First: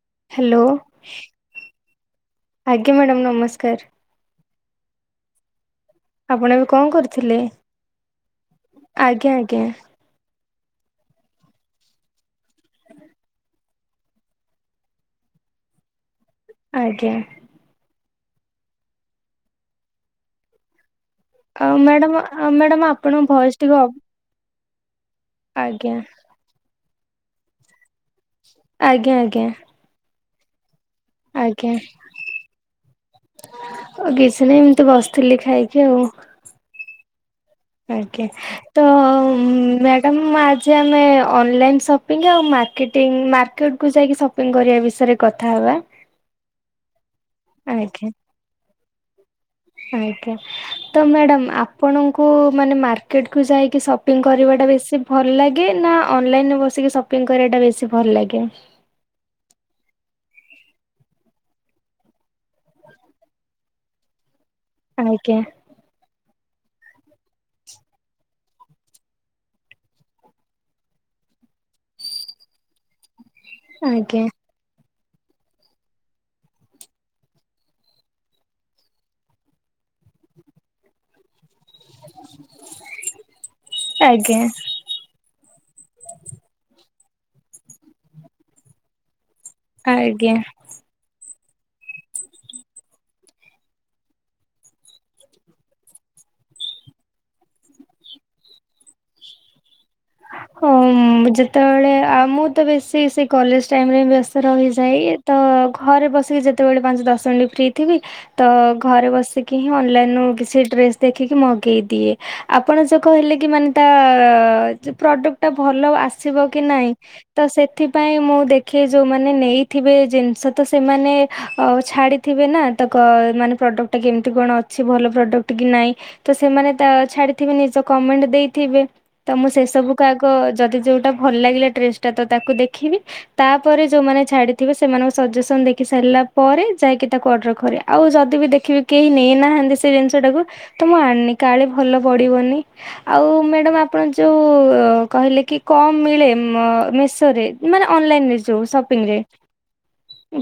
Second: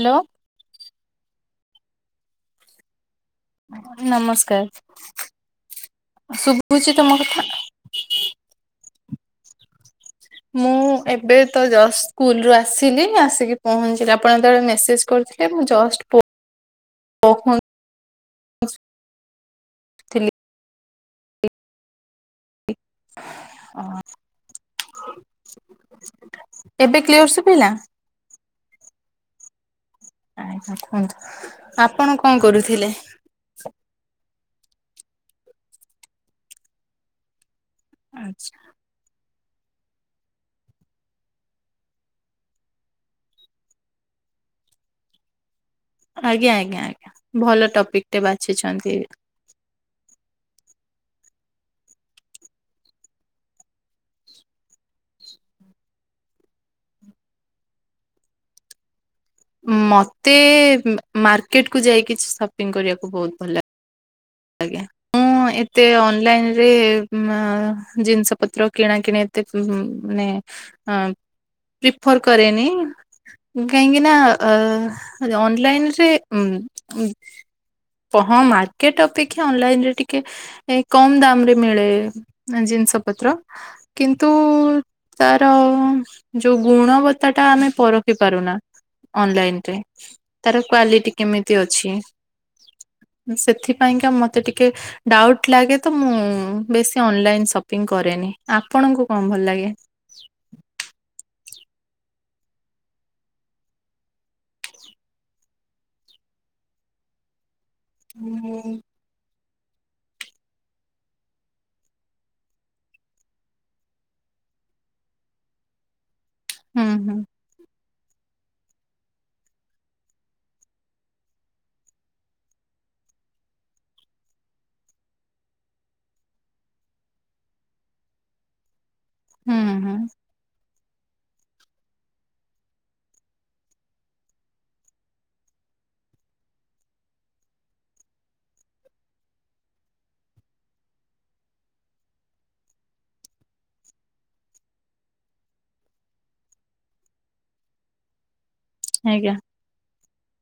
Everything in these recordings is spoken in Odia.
ହାଲୋ। ହାଲୋ ଆଜ୍ଞା ମ୍ୟାଡ଼ାମ ନମସ୍କାର। ନମସ୍କାର। ଆପଣ ଏବେ କଣ ଶୁଭୁଛି ତମ କରୁଥିଲେ କଥା? ଆଜ୍ଞା ଆଜ୍ଞା। ମୁଁ ଏବେ ତ ସ୍କୁଲ ରୁ ଆସିଲି ଆସିକି ପହଞ୍ଚିଲେ ଆପଣ ଯେତେବେଳେ ମେସେଜ କରିଥିଲେ ମୁଁ ଜଷ୍ଟ ଆଜ୍ଞା। ପହଞ୍ଚୁଥିଲି ଆ ମ୍ୟାଡାମ ମ୍ୟାଡାମ ଆପଣଙ୍କ ଭୟସ ଟିକେ ଆଜ୍ଞା ଏବେ କ୍ଲିଅର ଶୁଭିଲା? ଆଜ୍ଞା ଆଜ୍ଞା। ଆଜ୍ଞା କୁହନ୍ତୁ ଆଜ୍ଞା ଆପଣ କଣ କରୁଥିଲେ ଆଉ କିଛି ନାହିଁ ଏମିତି ବସିଥିଲି ଖାଇକି ଆଉ ଆଜ୍ଞା ଆଚ୍ଛା। ତ ମ୍ୟାଡ଼ାାମ ଆଜି ଆମେ ଅନଲାଇନ୍ ସପିଙ୍ଗ ଆଉ ମାର୍କେଟିଂ ମାର୍କେଟକୁୁ ଯାଇକି ସପି କପି କରିବା ବିଷୟରେ କଥା ହବା। ଆଜ୍ଞା ଆଜ୍ଞା ଆଜ୍ଞା ଭଲ ଟପିକ ଟେ ବାଛିଛନ୍ତି। ଆଜ୍ଞା। ତ ମ୍ୟାଡ଼ାମ ଆପଣଙ୍କୁ ମାନେ ମାର୍କେଟକୁୁ ଯାଇକି ସପିଙ୍ଗ କରିବାଟା ବେଶୀ ଭଲ ଲାଗେ ନା ଅନଲାଇନରେ ବସିକି ସପିଙ୍ଗ କରିବାଟା ବେଶୀ ଭଲ ଲାଗେ। ମତେ ମାର୍କେଟ କୁ ଯାଇକି ସପିଂ କରିବାକୁ ବହୁତ ଭଲ ଲାଗେ। ଆଜ୍ଞା। ଆଜ୍ଞା। ଏତେ ଅନଲାଇନରେ ଜିନିଷ ପତ୍ର କିଣା କିିଣା ଏତେ ମାନେ ପ୍ରିଫର କରେନି କାହିଁକି ନା ଆଜ୍ଞା ଅ ଅନଲାଇନରେ ଉହଁ ମାର୍କେଟ ଅପେକ୍ଷା ଅନଲାଇନ ରେ ଟିକେ କମ ଦାମ ରେ ମିଳେ ଜିନିଷ ପତ୍ର କିନ୍ତୁ ଆଜ୍ଞା ତାର ଯୋଉ ଗୁଣବତ୍ତା ଟା ଆମେ ପରଖି ପାରୁନା ଅନଲାଇନ। ଆଜ୍ଞା। ତାର କ୍ଵାଲିଟି କେମିତି ଅଛି ସେଥିପାଇଁ ମତେ ଟିକେ ଡାଉଟ ଲାଗେ ତ ମୁଁ ବେଶୀ ଅନଲାଇନ୍ ସପିଙ୍ଗ କରେନି ଆପଣଙ୍କୁ କଣ ଭଲ ଲାଗେ। ହ ଯେତେବେଳେ ଆ ମୁଁ ତ ବେଶୀ ସେ କଲେଜ ଟାଇମରେ ବ୍ୟସ୍ତ ରହିଯାଏ। ତ ଘରେ ବସିକି ଯେତେବେଳେ ପାଞ୍ଚ ଦଶ ମିନିଟ୍ ଫ୍ରି ଥିବି ହୁଁ ତ ଘରେ ବସିକି କି ହିଁ ଅନଲାଇନ୍ରୁ କିଛି ଡ୍ରେସ୍ ଦେଖିକି ମଗେଇଦିଏ। ଆପଣ ଯ କହିଲେ କି ମାନେ ତା ପ୍ରଡକ୍ଟ ଟା ଭଲ ଆସିବ କି ହୁଁ ନାଇଁ। ତ ସେଥିପାଇଁ ମୁଁ ଦେଖି ଯୋଉମାନେ ନେଇଥିବେ ଜିନିଷ ତ ସେମାନେ ଛାଡି ଥିବେ ନା ତ କ ମାନେ ପ୍ରଡ଼କ୍ଟଟା କେମିତି କଣ ଅଛି ଭଲ ପ୍ରଡ଼କ୍ଟ କି ନାହିଁ। ତ ସେମାନେ ତା ଛାଡିଥିବେ ନିଜ କମେଣ୍ଟ ଦେଇଥିବେ ତ ମୁଁ ହୁଁ ସେ ହୁଁ ସବୁ ବ ଯଦି ଯେଉଁଟା ଭଲ ଲାଗିଲା ଡ୍ରେସ୍ ଟା ତ ତାକୁ ଦେଖିବି। ତାପରେ ଯୋଉମାନେ ଛାଡିଥିବେ, ସେମାନଙ୍କ ସଜେସନ ଦେଖି ସାରିଲା ପରେ ଯାଇକି ତାକୁ ଅର୍ଡର କରେ। ଆଉ ଯଦି ବି ଦେଖିବି କେହି ନେଇନାହାନ୍ତି ସେ ଜିନିଷ ଟାକୁ, ତ ମୁଁ ଆଣିନି କାଳେ ଭଲ ପଡିବନି। ଆଉ ମ୍ୟାଡ଼ାମ ଆପଣ ଯୋଉ କହିଲେ କି କଣ ମିଳେ ମେସୋରେ, ମାନେ ଅନଲାଇନରେ ଯୋଉ ସପ ପିଙ୍ଗରେ। ଆଜ୍ଞା।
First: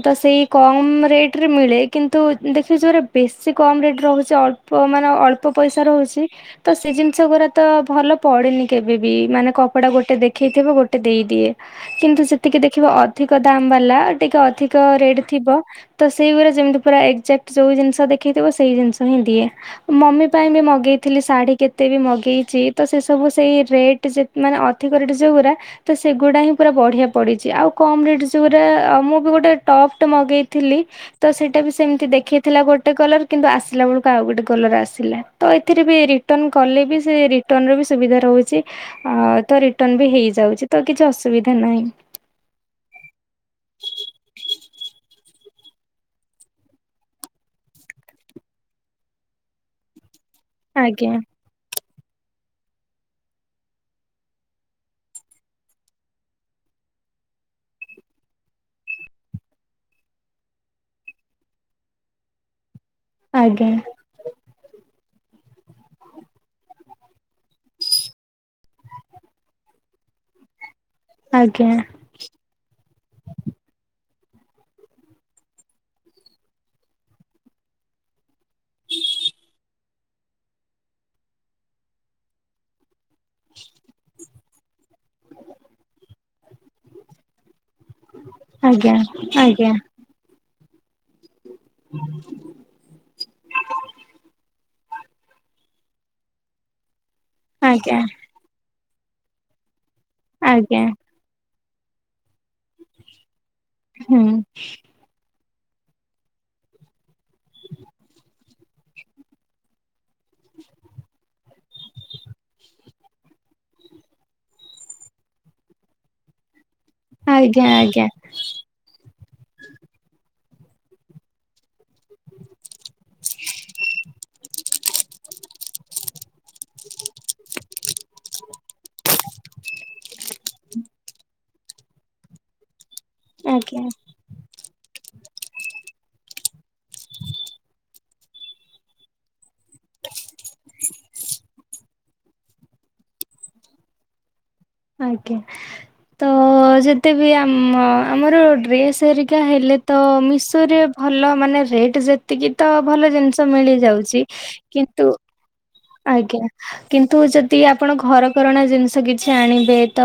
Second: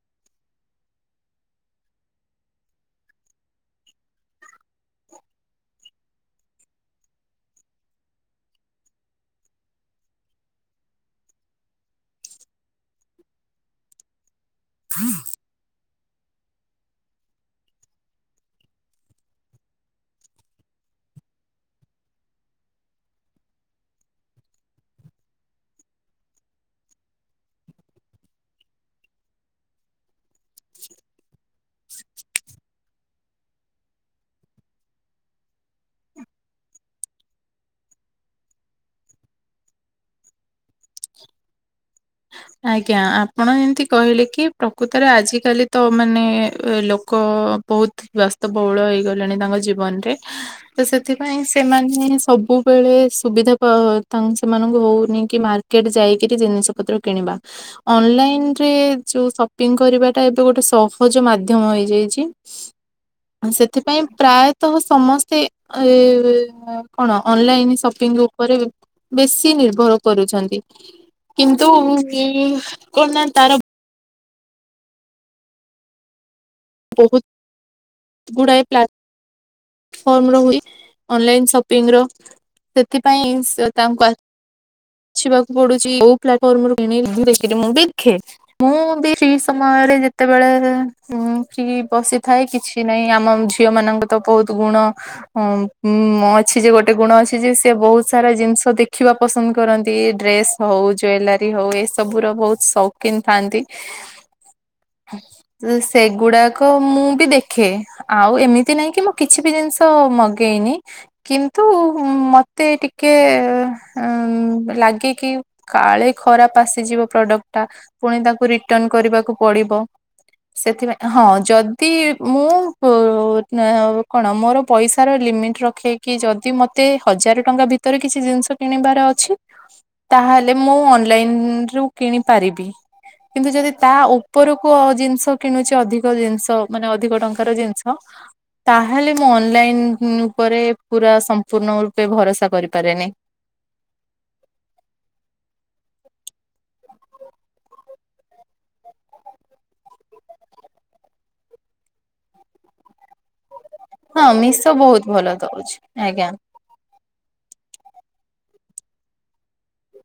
ତ ସେଇ କମ୍ ରେଟରେ ମିଳେ, କିନ୍ତୁ ଦେଖିବି ଯୋଉରା ବେଶୀ କମ୍ ରେଟରେ ରହୁଛି ଅଳ୍ପ ମାନେ ଅଳ୍ପ ପଇସା ରହୁଛି, ତ ସେ ଜିନିଷ ଗୁରା ତ ଭଲ ପଡିନି କେବେ ବି ମାନେ କପଡା ଗୋଟେ ଦେଖେଇଥିବ, ଗୋଟେ ଦେଇଦିଏ। କିନ୍ତୁ ସେତିକି ଦେଖିବ ଅଧିକ ଦାମ୍ ବାଲା, ଟିକେ ଅଧିକ ରେଟ୍ ଥିବ। ତ ସେଇ ଗୁରା ଯେମିତି ପୁରା ଏକ୍ଜାକ୍ଟ ଯୋଉ ଜିନିଷ ଦେଖେଇଥିବ, ସେଇ ଜିନିଷ ହିଁ ଦିଏ। ମମି ପାଇଁ ବି ମଗେଇଥିଲି ଶାଢ଼ୀ, କେତେ ବି ମଗେଇଛି ତ ସେ ସବୁ ସେଇ ରେଟ୍ ଯେ ମାନେ ଅଧିକ ରେଟ୍ ଯୋଉ ଗୁରା ତ ସେଗୁଡ଼ା ହିଁ ପୁରା ବଢିଆ ପଡ଼ିଛି। ଆଉ କମ୍ ରେଟ୍ ଯୋଉଗୁରା, ମୁଁ ବି ଗୋଟେ ଟପ୍ ଟେ ମଗେଇଥିଲି ତ ସେଇଟା ବି ସେମିତି ଦେଖେଇଥିଲା ଗୋଟେ କଲର୍, କିନ୍ତୁ ଆସିଲା ବେଳକୁ ଆଉ ଗୋଟେ କଲର୍ ଆସିଲା। ତ ଏଥିରେ ବି ରିଟର୍ନ କଲେ ବି, ସେ ରିଟର୍ଣ୍ନର ବି ସୁବିଧା ରହୁଛି। ଆଉ ତ ରିଟର୍ନ ବି ହେଇଯାଉଛି ତ କିଛି ଅସୁବିଧା ନାହିଁ। ଆଜ୍ଞା ଆପଣ ଯେମିତି କହିଲେ କି, ପ୍ରକୃତରେ ଆଜିକାଲି ତ ମାନେ ଲୋକ ବହୁତ ବ୍ୟସ୍ତବହୁଳ ହେଇଗଲେଣି ତାଙ୍କ ଜୀବନରେ, ତ ଆଜ୍ଞା ସେଥିପାଇଁ ସେ ସେମାନେ ସବୁବେଳେ ସୁବିଧା ପାଉ, ତାଙ୍କୁ ସେମାନଙ୍କୁ ହଉନି କି ମାର୍କେଟ ଯାଇକିରି ଜିନିଷପତ୍ର କିଣିବା। ଅନଲାଇନରେ, ଯୋଉ ସପିଙ୍ଗ କରିବାଟା ଏବେ ଗୋଟେ ସହଜ ମାଧ୍ୟମ ହେଇଯାଇଛି। ଆଜ୍ଞା ସେଥିପାଇଁ ପ୍ରାୟ ତ ସମସ୍ତେ, ଏ କଣ ଅନଲାଇନ୍ ସପିଙ୍ଗ ଉପରେ ବେଶୀ ନିର୍ଭର କରୁଛନ୍ତି, ଆଜ୍ଞା କିନ୍ତୁ କଣ ନା ତାର ବହୁତ ଗୁଡାଏ ପ୍ଲା ଫର୍ମର ହୁଏ ଅନଲାଇନ ସପିଙ୍ଗର ସେଥିପାଇଁ ତାଙ୍କୁ ପଡୁଚି [unintelligible] ଦେଖେ ମୁଁ ଆଜ୍ଞା ବି ସେଇ ଆଜ୍ଞା ସମୟରେ ଯେ ତେବେଳେ ଫ୍ରି ବସିଥାଏ, କିଛି ନାହିଁ ଆମ ଝିଅ ମାନଙ୍କୁ ତ ବହୁତ ଗୁଣ ଅଛି ଯେ ଗୋଟେ ଗୁଣ ଅଛି ଯେ, ସେ ଆଜ୍ଞା ବହୁତ ସାରା ଜିନିଷ ଦେ ଦେଖିବା ପସନ୍ଦ କରନ୍ତି। ଡ୍ରେସ୍ ଆଜ୍ଞା ହଉ, ଜୁଏଲାରୀ ହଉ ଏସବୁର ବହୁତ ଶୌକିନ ଥାଆନ୍ତି। ହୁଁ। ସେଗୁଡାକ ମୁଁ ବି ଦେଖେ, ଆଉ ଏମିତି ନାଇଁ କି ମ କିଛି ବି ଜିନିଷ ମଗେଇନି, କିନ୍ତୁ ମତେ ଟି କେ ଉଁ ଲାଗେ କି କାଳେ ଖରାପ ଆସିଯିବ ପ୍ରଡକ୍ଟଟା, ଆଜ୍ଞା ଆଜ୍ଞା ପୁଣି ତାକୁ ରିଟର୍ଣ କରିବାକୁ ପଡିବ। ସେଥିପାଇଁ ହଁ ଯଦି ମୁଁ ପ କଣ ମୋର ପଇସାର ଲିମିଟ୍ ରଖେଇକି, ଯଦି ମତେ ହଜାର ଟଙ୍କା ଭିତରେ କିଛି ଜିନିଷ କିଣିବାର ଅଛି, ତାହେଲେ ମୁଁ ଅନଲାଇନରୁ କିଣି ପାରିବି। କିନ୍ତୁ ଯଦି ଆଜ୍ଞା ତା ଉ ଉପରକୁ ଜିନିଷ କିଣୁଛି ଅଧିକ ଜିନିଷ, ମାନେ ଅଧିକ ଟଙ୍କାର ଜିନିଷ। ତାହେଲେ ମୁଁ ଅନଲାଇନ ଉପରେ ପୁରା ସମ୍ପୂର୍ଣ୍ଣ ରୂପେ ଭରସା କରିପାରେନି। ଆଜ୍ଞା ତ ଯେତେ ବି ଆମ ଆମର ଡ୍ରେସ୍ ହେରିକା ହେଲେ ତ ମିଶୋରେ ଭଲ ମାନେ ରେଟ ଯେତିକି ତ ଭଲ ଜିନିଷ ମିଳିଯାଉ ଛି ହଁ ମିଶୋ ବହୁତ କିନ୍ତୁ ଭଲ ଦଉଛି ଆଜ୍ଞା। କିନ୍ତୁ ଯଦି ଆପଣ ଘରକରଣା ଜିନିଷ କିଛି ଆଣିବେ ତ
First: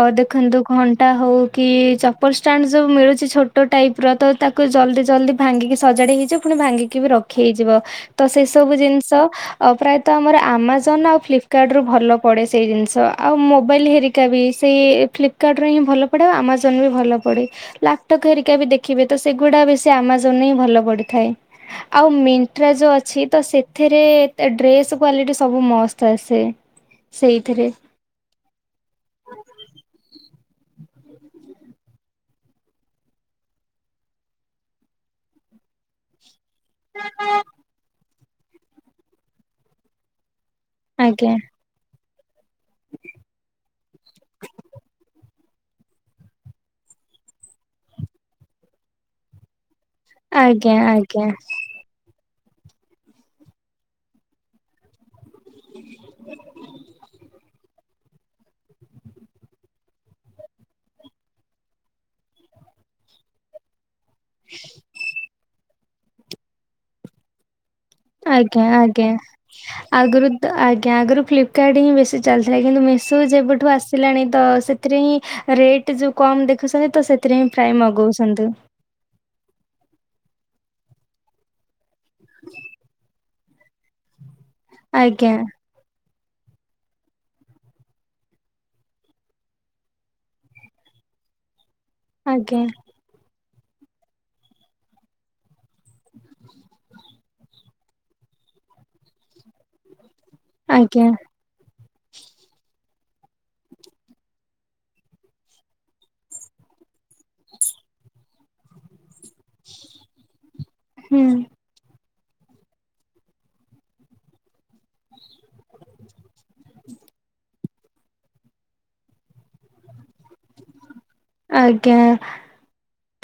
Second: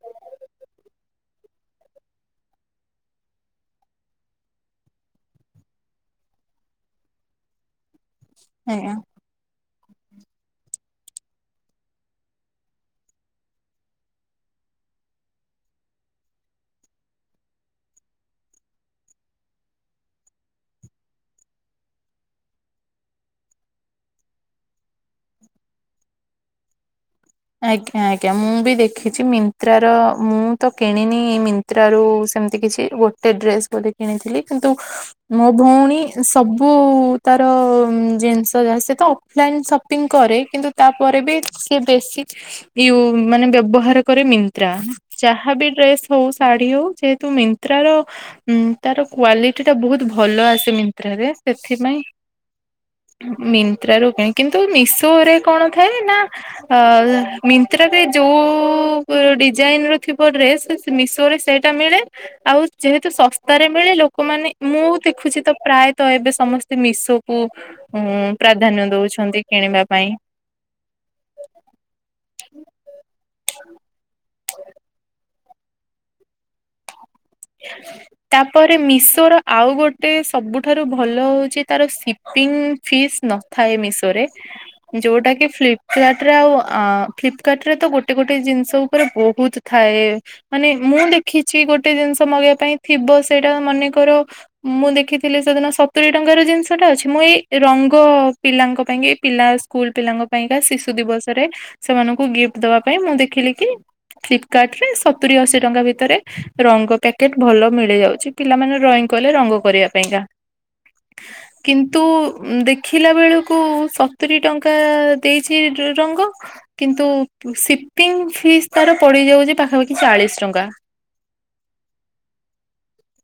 ଅ ଦେଖନ୍ତୁ ଘଣ୍ଟା ହଉ କି, ଚପଲ ଷ୍ଟାଣ୍ଡ ସବୁ ମିଳୁଛି ଛୋଟ ଟାଇପର ତ ତା କୁ ଜଲ୍ଦି ଜଲ୍ଦି ଭାଙ୍ଗିକି ସଜାଡି ହେଇଯିବ, ପୁଣି ଭାଙ୍ଗିକି ବି ରଖି ହେଇଯିବ। ତ ସେ ସବୁ ଆଜ୍ଞା ଜିନିଷ ଆଉ ପ୍ରାୟତଃ ଆମର ଆମାଜନ ଆଉ ଫ୍ଲିପକାର୍ଟରୁୁ ଭଲ ପଡ଼େ ସେଇ ଜିନିଷ ଆଉ ମୋ ମୋବାଇଲ୍ ହେରିକା ବି ସେଇ ଫ୍ଲିପକାର୍ଟରେ ହିଁ ଭଲ ପଡ଼େ ଆଉ ଆମାଜନ ବି ଭଲ ପଡ଼େ। ଲାପଟପ ହେରିକା ବି ଦେଖିବେ ତ ସେଗୁଡା ବେଶୀ ଆମାଜନରେ ହଁ ଭଲ ପଡିଥାଏ। ଆଉ ମୀନ୍ତ୍ରା ଯୋଉ ଅଛି ତ ସେଥିରେ ତା ଡ୍ରେସ୍ କ୍ଵାଲିଟି ସବୁ ମସ୍ତ ଆସେ। ସେଇଥିରେ। ଆ ଆଜ୍ଞା ମୁଁ ବି ଦେଖିଛି ମିନ୍ତ୍ରାର, ମୁଁ ତ କିଣିନି ମି ତ୍ରା ରୁ ସେମିତି କିଛି ଗୋଟେ ଡ୍ରେସ୍ ବୋଧେ କିଣିଥିଲି। କିନ୍ତୁ ମୋ ଭଉଣୀ ସବୁ ତାର ଜିନିଷ ଯାହା ସେ ତ ଅଫଲାଇନ୍ ସପିଙ୍ଗ କରେ କିନ୍ତୁ ତାପରେ ବି ଆଜ୍ଞା ସେ ବେଶୀ ୟୁ ମାନେ ବ୍ୟବହାର କରେ ମିନ୍ତ୍ରା। ଯାହା ବିି ଡ୍ରେସ ହଉ ଶାଢୀ ହଉ ଯେହେତୁ ମିନ୍ତ୍ରାର ଉମ ତାର କ୍ଵାଲି ଟି ଟା ବହୁତ ଭଲ ଆଜ୍ଞା ଆସେ ମିନ୍ତ୍ରା ଆଜ୍ଞା ରେ ସେଥିପାଇଁ ମି ମିନ୍ତ୍ରା ରୁ କିଣେ। କିନ୍ତୁ ମିଶୋ ରେ କଣ ଥାଏ ନା ଅ ତ୍ରା ରେ ଯଉ ଡିଜାଇନ ର ଥିବ ଡ୍ରେସ ମିଶୋ ରେ ସେଇଟା ମିଳେ। ଆଉ ଯେହେତୁ ଶସ୍ତାରେ ମିଳେ ଲୋ କ ମାନେ ମୁଁ ଦେଖୁଛି ତ ପ୍ରାୟତଃ ଏବେ ସମସ୍ତେ ମିଶୋ କୁ ଉଁ ପ୍ରାଧାନ୍ୟ ଦଉଛନ୍ତି କିଣିବା ପାଇଁ। ତ ଆଜ୍ଞା ଆଗରୁ ଫ୍ଲିପକାର୍ଟ ହିଁ ବେଶୀ ଚାଲିଥିଲା କିନ୍ତୁ ମିଶୋ ଯେବେଠୁ ଆସିଲାଣି ତ ସେଥିରେ ହିଁ ରେଟ ଯୋଉ କମ ଦେଖୁଛନ୍ତି ତ ସେଥିରେ ହିଁ ପ୍ରାୟ ମଗଉଛନ୍ତି। ଟେ ମିଶୋ ର ଆଉ ଗୋଟେ ସବୁଠାରୁ ଭଲ ହଉଛି ତାର ସିପିଙ୍ଗ ଫିସ୍ ନ ଥାଏ ମିଶୋ ରେ। ଯୋଉଟା ଆଜ୍ଞା କି ଫ୍ଲିପ ଫ୍ଲାଟ ରେ ଆଉ ଆଁ ଫ୍ଲିପକାର୍ଟ ରେ ତ ଗୋଟେ ଗୋଟେ ଜିନିଷ ଉପରେ ବହୁତ ଥାଏ। ମାନେ ମୁଁ ଦେଖିଛି ଗୋଟେ ଜିନିଷ ମଗେଇବା ଆଜ୍ଞା ପାଇଁ ଥିବ ସେଇଟା ମନେକର ମୁଁ ଦେଖିଥିଲି ସେଦିନ ସତୁରି ଟଙ୍କାର ଜିନିଷ ଟା ଅଛି। ମୁଁ ଏଇ ରଙ୍ଗ ପିଲାଙ୍କ ପାଇଁ କି ପିଲା ସ୍କୁଲ ପିଲାଙ୍କ ପାଇଁକା ଶିଶୁ ଆଜ୍ଞା ଦିବସରେ ସେମାନଙ୍କୁ ଗିଫ୍ଟ ଦବା ପାଇଁ ମୁଁ ଦେଖିଲି କି ଫ୍ଲିପକାର୍ଟ ରେ ସତୁରି ଅଶୀ ଟଙ୍କା ଭିତରେ ରଙ୍ଗ କା କେଟ ଭଲ ମିଳିଯାଉଛି ପିଲାମାନେ ଡ୍ରଇଂ କଲେ ରଙ୍ଗ କରିବା ପାଇଁକା। ହୁଁ। କିନ୍ତୁ ଉମ ଦେଖିଲା ବେଳକୁ ସତୁରି ଟଙ୍କା ଦେଇଛି ର ରଙ୍ଗ କିନ୍ତୁ ସିପିଙ୍ଗ ଫିସ୍ ତାର ପଡ଼ିଯାଉଛି ପାଖାପାଖି ଚାଳିଶ ଟଙ୍କା। ଆଜ୍ଞା।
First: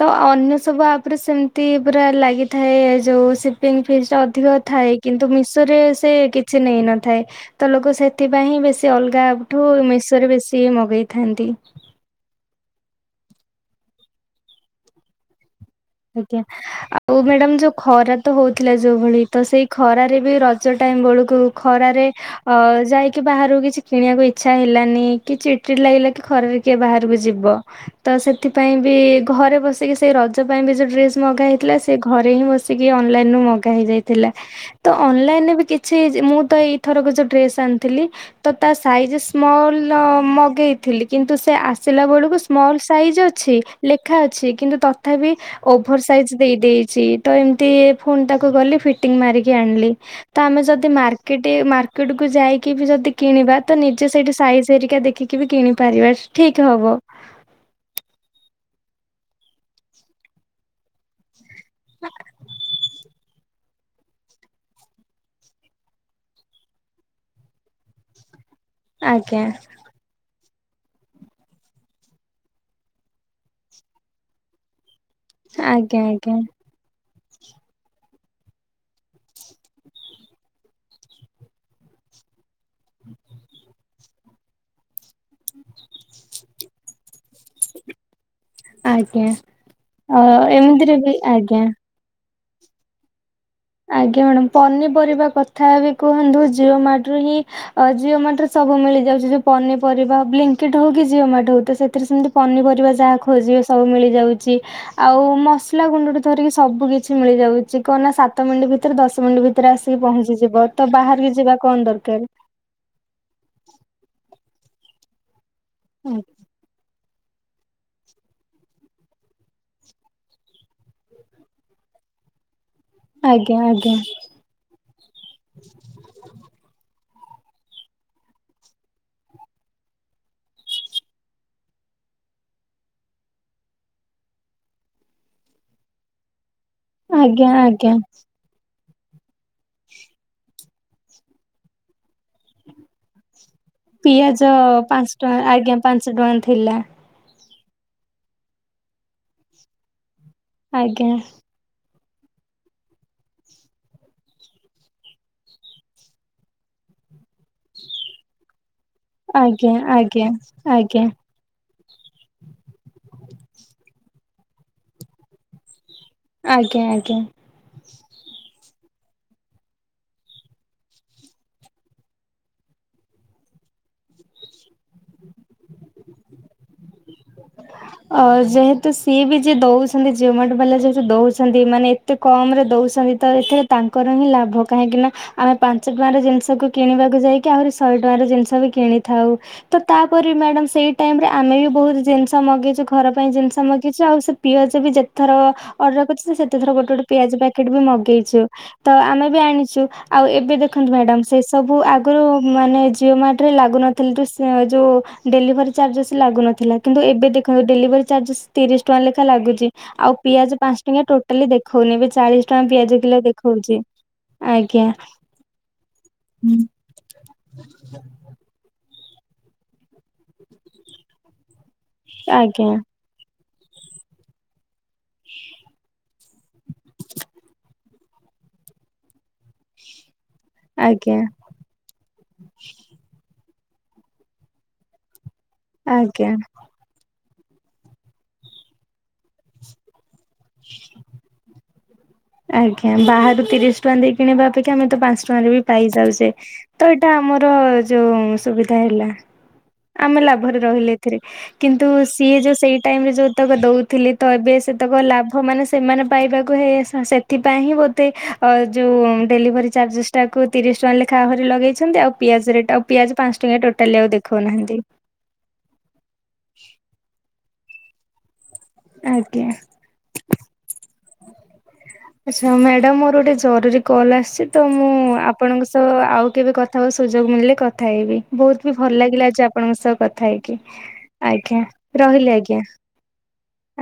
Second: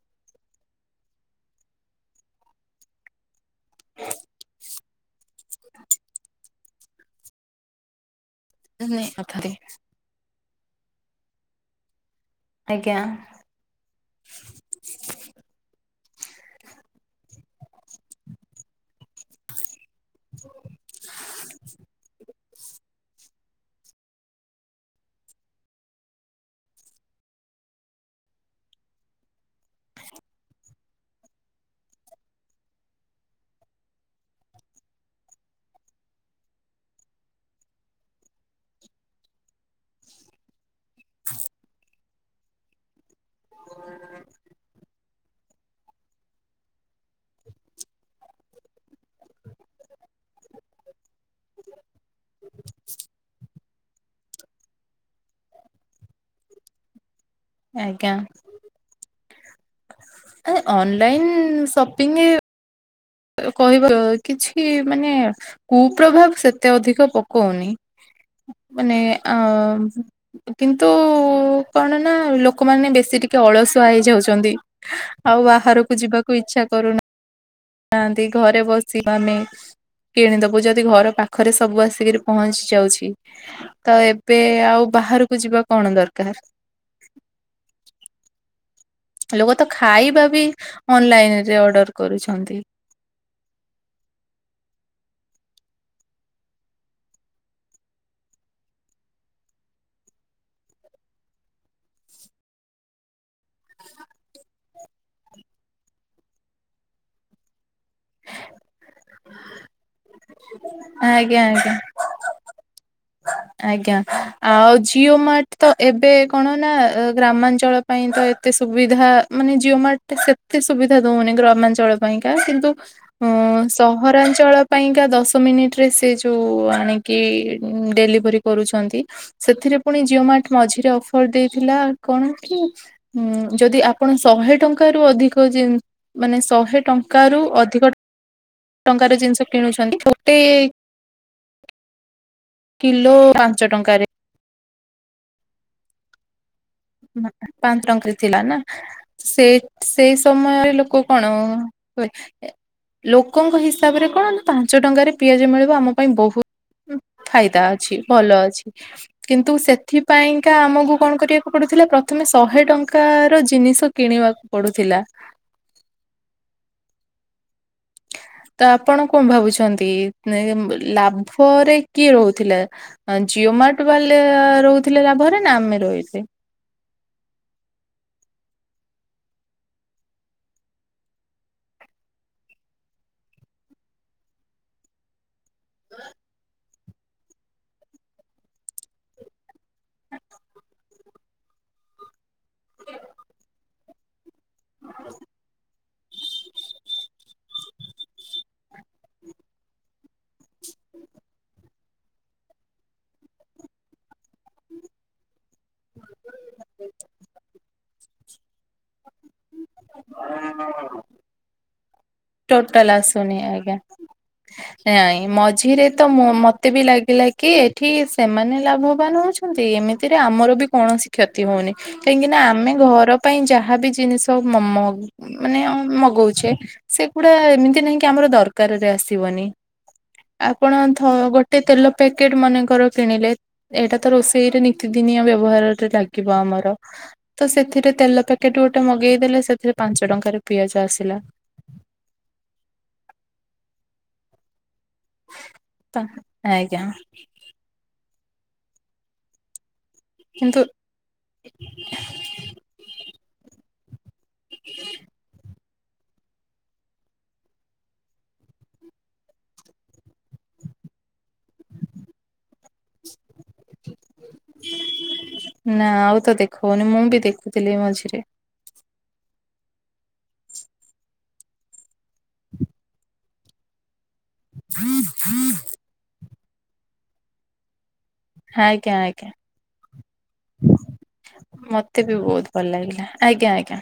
ତ ଅନ୍ୟ ସବୁ ଆପ ରେ ସେମିତି ପୁରା ଲାଗିଥାଏ ଯୋଉ ସିପିଙ୍ଗ ଫିସ୍ ଟା ଅଧିକ ଥାଏ। କିନ୍ତୁ ମିଶୋ ରେ ସେ କିଛି ନେଇନଥାଏ ତ ଲୋକ ସେ ସେଥିପାଇଁ ହିଁ ବେଶୀ ଅଲଗାଠୁ ମିଶୋ ରେ ବେଶୀ ମଗେଇଥାନ୍ତି। ଆଜ୍ଞା। ଆଜ୍ଞା। ଆଉ ମ୍ୟାଡାମ ଯୋଉ ଖରା ତ ହଉଥିଲା ଯୋଉ ଭଳି ତ ସେଇ ଖରାରେ ବି ର ଜ ଟାଇମ୍ ବେଳକୁ ଖରାରେ ଅ ଯାଇକି ବାହାରକୁ କିଛି କିଣିବାକୁ ଇଚ୍ଛା ହେଲାନି କି ଚିଡି ଚିଡି ଲାଗିଲା କି ଖରାରେ କିଏ ବାହାରକୁ ଯିବ। ତ ସେଥିପାଇଁ ବି ଘରେ ବସିକି ସେଇ ରଜ ପାଇଁ ବି ଯୋଉ ଡ୍ରେସ ମଗା ହେଇଥିଲା ସେ ଘରେ ହିଁ ବସିକି ଅନଲାଇନ ରୁ ମଗା ହେଇଯାଇଥିଲା। ତ ଅନଲାଇନରେ ବି କିଛି ଯ ମୁଁ ତ ଏଇଥରକ ଯୋଉ ଡ୍ରେସ ଆଣିଥିଲି। ତ ତା ସାଇଜ ସ୍ମଲ ମଗେଇଥିଲି କିନ୍ତୁ ସେ ଆସିଲା ବେଳକୁ ସ୍ମଲ ସାଇଜ ଅ ଛି। ଲେଖା ଅଛି କିନ୍ତୁ ତଥାପି ଓଭର ସାଇଜ ଦେଇ ଦେଇଛି। ତ ଏମିତି ଫୋନ୍ ଟାକୁ ଗଲି ଫିଟିଙ୍ଗ ମାରିକି ଆଣିଲି। ତ ଆମେ ଯଦି ମାର୍କେଟେ ମାର୍କେଟ କୁ ଯାଇକି ବି ଯଦି କିଣିବା। ତ ନିଜେ ସେଇଠି ସାଇଜ ହେରିକା ଦେଖିକି ବି କିଣିପାରିବା। ଠିକ ହବ। ଆଜ୍ଞା। ଆଁ ଅନଲାଇନ୍ ସପିଙ୍ଗ କହିବ ଅ କିଛି ମାନେ କୁପ୍ରଭାବ ସେତେ ଅଧିକ ପକଉନି। ମାନେ ଆଜ୍ଞା ଆଁ କିନ୍ତୁ କଣ ନା ଲୋକମାନେ ବେଶୀ ଟିକେ ଅଳସୁଆ ହେଇଯାଉଛନ୍ତି ଆଉ ବାହାରକୁ ଆଜ୍ଞା ଆଜ୍ଞା ଯିବାକୁ ଇଚ୍ଛା କରୁନୁ ନାନ୍ତି ଘରେ ବସିି ମାନେ କିଣିଦବୁ ଯଦି ଘର ପାଖରେ ସବୁ ଆସିକରି ପହଞ୍ଚି ଯାଉଛି ତ ଏବେ ଆଉ ବାହାରକୁ ଯିବା କଣ ଦରକାର [inaudible] ଆଜ୍ଞା ଲୋକ ତ ଅ ଖାଇବା ବି ଏମିତିରେ ବି ଅନଲାଇନରେ ଆଜ୍ଞା। ଅର୍ଡର କରୁଛନ୍ତି ଆଜ୍ଞା ମ୍ୟାଡ଼ାମ ପନିପରିବା କଥା ବି କୁହନ୍ତୁ ଜିଓ ମାଟ ରୁ ହିଁ ଅ ଜିଓ ମାଟରେ ସବୁ ମିଳିଯାଉଛି ଯଉ ପନିପରିବା ବ୍ଙ୍କିଡ ହଉ କି ଜିଓ ମଟ ହଉ ତ ସେଥିରେ ସେମି ପନିପରିବା ଯାହା ଖୋଜିବେ ସବୁ ମିଳିଯାଉଛି। ଆଉ ମସଲା ଗୁଣ୍ଡ ଟ ଧରିକି ସବୁ କିଛି ମିଳିଯାଉଛି କଣ ନା ସାତ ମିନିଟ୍ ଭିତରେ ଦଶ ମିନିଟ୍ ଭିତରେ ଆସିକି ପହଞ୍ଚିଯିବ ତ ବାହାରକି ଆଜ୍ଞା ଯିବା ଆଜ୍ଞା। କଣ ଦରକାର। ଆଜ୍ଞା ଆଉ ଜିଓ ମାଟ ତ ଏବେ କଣ ନା ଗ୍ରାମାଞ୍ଚଳ ପାଇଁ ତ ଏତେ ସୁବିଧା ମାନେ ଜିଓ ମାର୍ଟ ସେତେ ସୁବିଧା ଦଉନି ଗ୍ରାମାଞ୍ଚଳ ପାଇଁକା କିନ୍ତୁ ଅ ଆଜ୍ଞା ଆଜ୍ଞା ସହରାଞ୍ଚଳ ପାଇଁକା ଦଶ ମିନିଟରେ ସେ ଯୋଉ ଆଣିକି ଡେଲି [unintelligible] କରୁଛନ୍ତ୍ ସେଥିରେ ପୁଣି ଜିଓ ମାଟ ମଝିରେ ଅଫର ଦେଇଥିଲା କଣ କି ହୁଁ ଯଦି ଆପଣ ଶହେ ଟଙ୍କାରୁୁ ଅଧିକ ମାନେ ଶହେ ଟଙ୍କା ରୁ ଆଜ୍ଞା ଅଧିକ ଆଜ୍ଞା। ଟଙ୍କାର ଜିନିଷ କିଣୁଛନ୍ତି ଛୋଟେ କିଲୋ ପାଞ୍ଚ ଟଙ୍କାରେ ପିଆଜ ପାଞ୍ଚ ଟଙ୍କା ଆଜ୍ଞା ପାଞ୍ଚ ଟଙ୍କା ଥିଲା। ପାଞ୍ଚ ଟଙ୍କରେ ଥିଲା ନା ସେଇ ସେଇ ସମୟରେ ଲୋକ ଆଜ୍ଞା। କଣ ହ ଲୋକଙ୍କ ହିସାବରେ କଣ ପାଞ୍ଚ ଟଙ୍କାରେ ପିଆଜ ମିଳିବ ଆମ ପାଇଁ ବହୁତ ଫାଇଦା ଅଛି ଭଲ ଅଛି କିନ୍ତୁ ଆଜ୍ଞା ଆଜ୍ଞା ସେଥିପାଇଁ କା ଆମକୁ ଆଜ୍ଞା କଣ କରିବା ପଡୁଥିଲା ପ୍ରଥମେ ଶହେ ଟଙ୍କାର ଜିନିଷ କିଣିବାକୁ ପଡୁଥିଲା ଆଜ୍ଞା ଆଜ୍ଞା ତ ଆପଣ କଣ ଭାବୁଛନ୍ତି ଲାଭରେ କିଏ ରହୁଥିଲା ଜିଓ ମାର୍ଟ ବାଲା ରହୁଥିଲେ ଲାଭରେ ନା ଆମେ ରହିଥିଲେ ଅ ଯେହେତୁ ସିଏ ବି ଯିଏ ଦଉଛନ୍ତି ଜିଓମାର୍ଟ ବାଲା ଯେହେତୁ ଦଉଛନ୍ତି ମାନେ ଏତେ କମ ରେ ଦଉଛନ୍ତି ତ ଏଥିରେ ତାଙ୍କର ହିଁ ଲାଭ କାହିଁକି ନା ଆମେ ପାଞ୍ଚ ଟଙ୍କାରେ ଜିନିଷକୁ କିଣିବାକୁ ଯାଇକି ଆହୁରି ଶହେ ଟଙ୍କାର ଜିନିଷ ବି କିଣିଥାଉ ତ ତାପରେ ମ୍ୟାଡମ ସେଇ ଟାଇମ ରେ ଆମେ ବି ବହୁତ ଜିନିଷ ଜିଷ ମଗେଇଛୁ ଘର ପାଇଁ ଜିନିଷ ମଗେଇଛୁ ଆଉ ସେ ପିଆଜ ବି ଯେଥର ଅର୍ଡ଼ର କରିୁଛି ସେତେ ଥର ଗୋଟେ ଗୋଟେ ପିଆଜ ପ୍ୟାକେଟ୍ ବି ମଗେଇଛୁ। ତ ଆମେ ବି ଆଣିଛୁ ଆଉ ଏବେ ଦେଖନ୍ତୁ ମ୍ୟାଡାମ ସେ ସବୁ ଆଗରୁ ମାନେ ଜିଓ ମାର୍ଟ ରେ ଲାଗୁନ ତାହଲେ ଯୋଉ ଡେଲିଭରି ଚାର୍ଜେସ୍ ଲାଗୁନଥିଲା କିନ୍ତୁ ଏବେ ଏବେ ଦେଖନ୍ତୁଡେଲିଭରି ଚାର୍ଜେସ୍ ତିରିଶ ଟଙ୍କା ଲେଖା ଲାଗୁଛି ଆଉ ପିଆଜ ପାଞ୍ଚ ଟଙ୍କା ଟୋଟାଲି ଦେଖଉନି ଏ ଚାଳିଶ ଟଙ୍କା ଟୋଟାଲ ପିଆଜ କିଲୋ ଆସୁନି ଦେଖଉନି ଆଜ୍ଞା। ନାଇଁ ମଝିରେ ତ ମତେ ବି ଲାଗିଲା କି ଏଠି ସେମାନେ ଲାଭବାନ ହଉଛନ୍ତି ଏମିତିରେ ଆମର ବି କୌଣସି କ୍ଷତି ହଉନି। କାହିଁକିନା ଆଜ୍ଞା ଆମେ ଘର ପାଇଁ ଯାହାବି ଜିନିଷ ମ ମାନେ ମଗଉଛେ ସେଗୁଡା ଏମିତି ନହିଁ କି ଆମର ଦରକାର କାରରେ ଆସିବନି ଆପଣଥ ଆଜ୍ଞା। ଗୋଟେ ଗୋଟେ ତେଲ ପ୍ୟାକେଟ ମନେକର କିଣିଲେ ଏଇଟା ତ ରୋଷେଇରେ ନିତିଦିନିଆ ବ୍ୟବହାର ଆଜ୍ଞା ଲ ଆମର ତ ସେଥିରେ ତେଲ ପ୍ୟାକେଟ ଗୋଟେ ମଗେଇଦଲେ ସେଥିରେ ପାଞ୍ଚ ଟଙ୍କା ରେ ପିଆଜ ଆସିଲା। ଆଜ୍ଞା ବାହାରୁ ତିରିଶ ଟଙ୍କା ଦେଇ କିଣିବା ଅପେକ୍ଷା ଆମେ ତ ପାଞ୍ଚ ଟଙ୍କାାରେ ବି ପା- ପାଇଯାଉଛେ ଆଜ୍ଞା ତ ଏଇଟା ଆମର ଯୋଉ ସୁବିଧା ହେଲା ଆମେ କିନ୍ତୁ ଲାଭରେ ରହିଲେ ଏଥିରେ କିନ୍ତ୍ ତୁ ସିଏ ଯୋଉ ସେଇ ଟାଇମ୍ ରେ ଯୋଉ ତକ ଦଉଥିଲି ତ ଏବେ ସେ ତାକ ଲାଭ ମାନେ ସେମାନେ ପାଇବାକୁ ହେଇ ଆସେ। ସେଥିପାଇଁ ହିଁ ବୋତେ ଯୋଉଁ ଡେଲିଭରି ଚାର୍ଜେସ ଟାକୁ ତିରିଶ ଟଙ୍କା ଲେଖା ଭରି ଲଗାଇଛନ୍ତି ଆଉ। ପିଆଜରେ ଆଉ ପିଆଜ ପାଞ୍ଚ ଟଙ୍କା ଟୋଟାଲି ଆଉ ଦେଖଉନାହାନ୍ତି। ନା ଆଉ ତ ଦେଖଉନି ମୁଁ ବି ଦେଖୁଥିଲି ମଝିରେ। ଆଜ୍ଞା। ଆଛା ମ୍ୟାଡାମ ମୋର ଗୋଟେ ଜରୁରୀ କଲ୍ ଆସିଛି। ତ ମୁଁ ଆପଣଙ୍କ ତ ଆଉ କେବେ କଥା ହେବାକୁ ସୁଯୋଗ ମିଳିଲି କଥା ହେବି। ବହୁତ ବି ଆଜ୍ଞା ଭଲ ଆଜ୍ଞା ଲାଗିଲା ଆଜି ଆପଣଙ୍କ ସହ କଥା ହେଇକି ଆଜ୍ଞା ମତେ ବି ରହିଲି ବହୁତ ଆଜ୍ଞା। ଭଲ ଲାଗିଲା ଆଜ୍ଞା ଆଜ୍ଞା।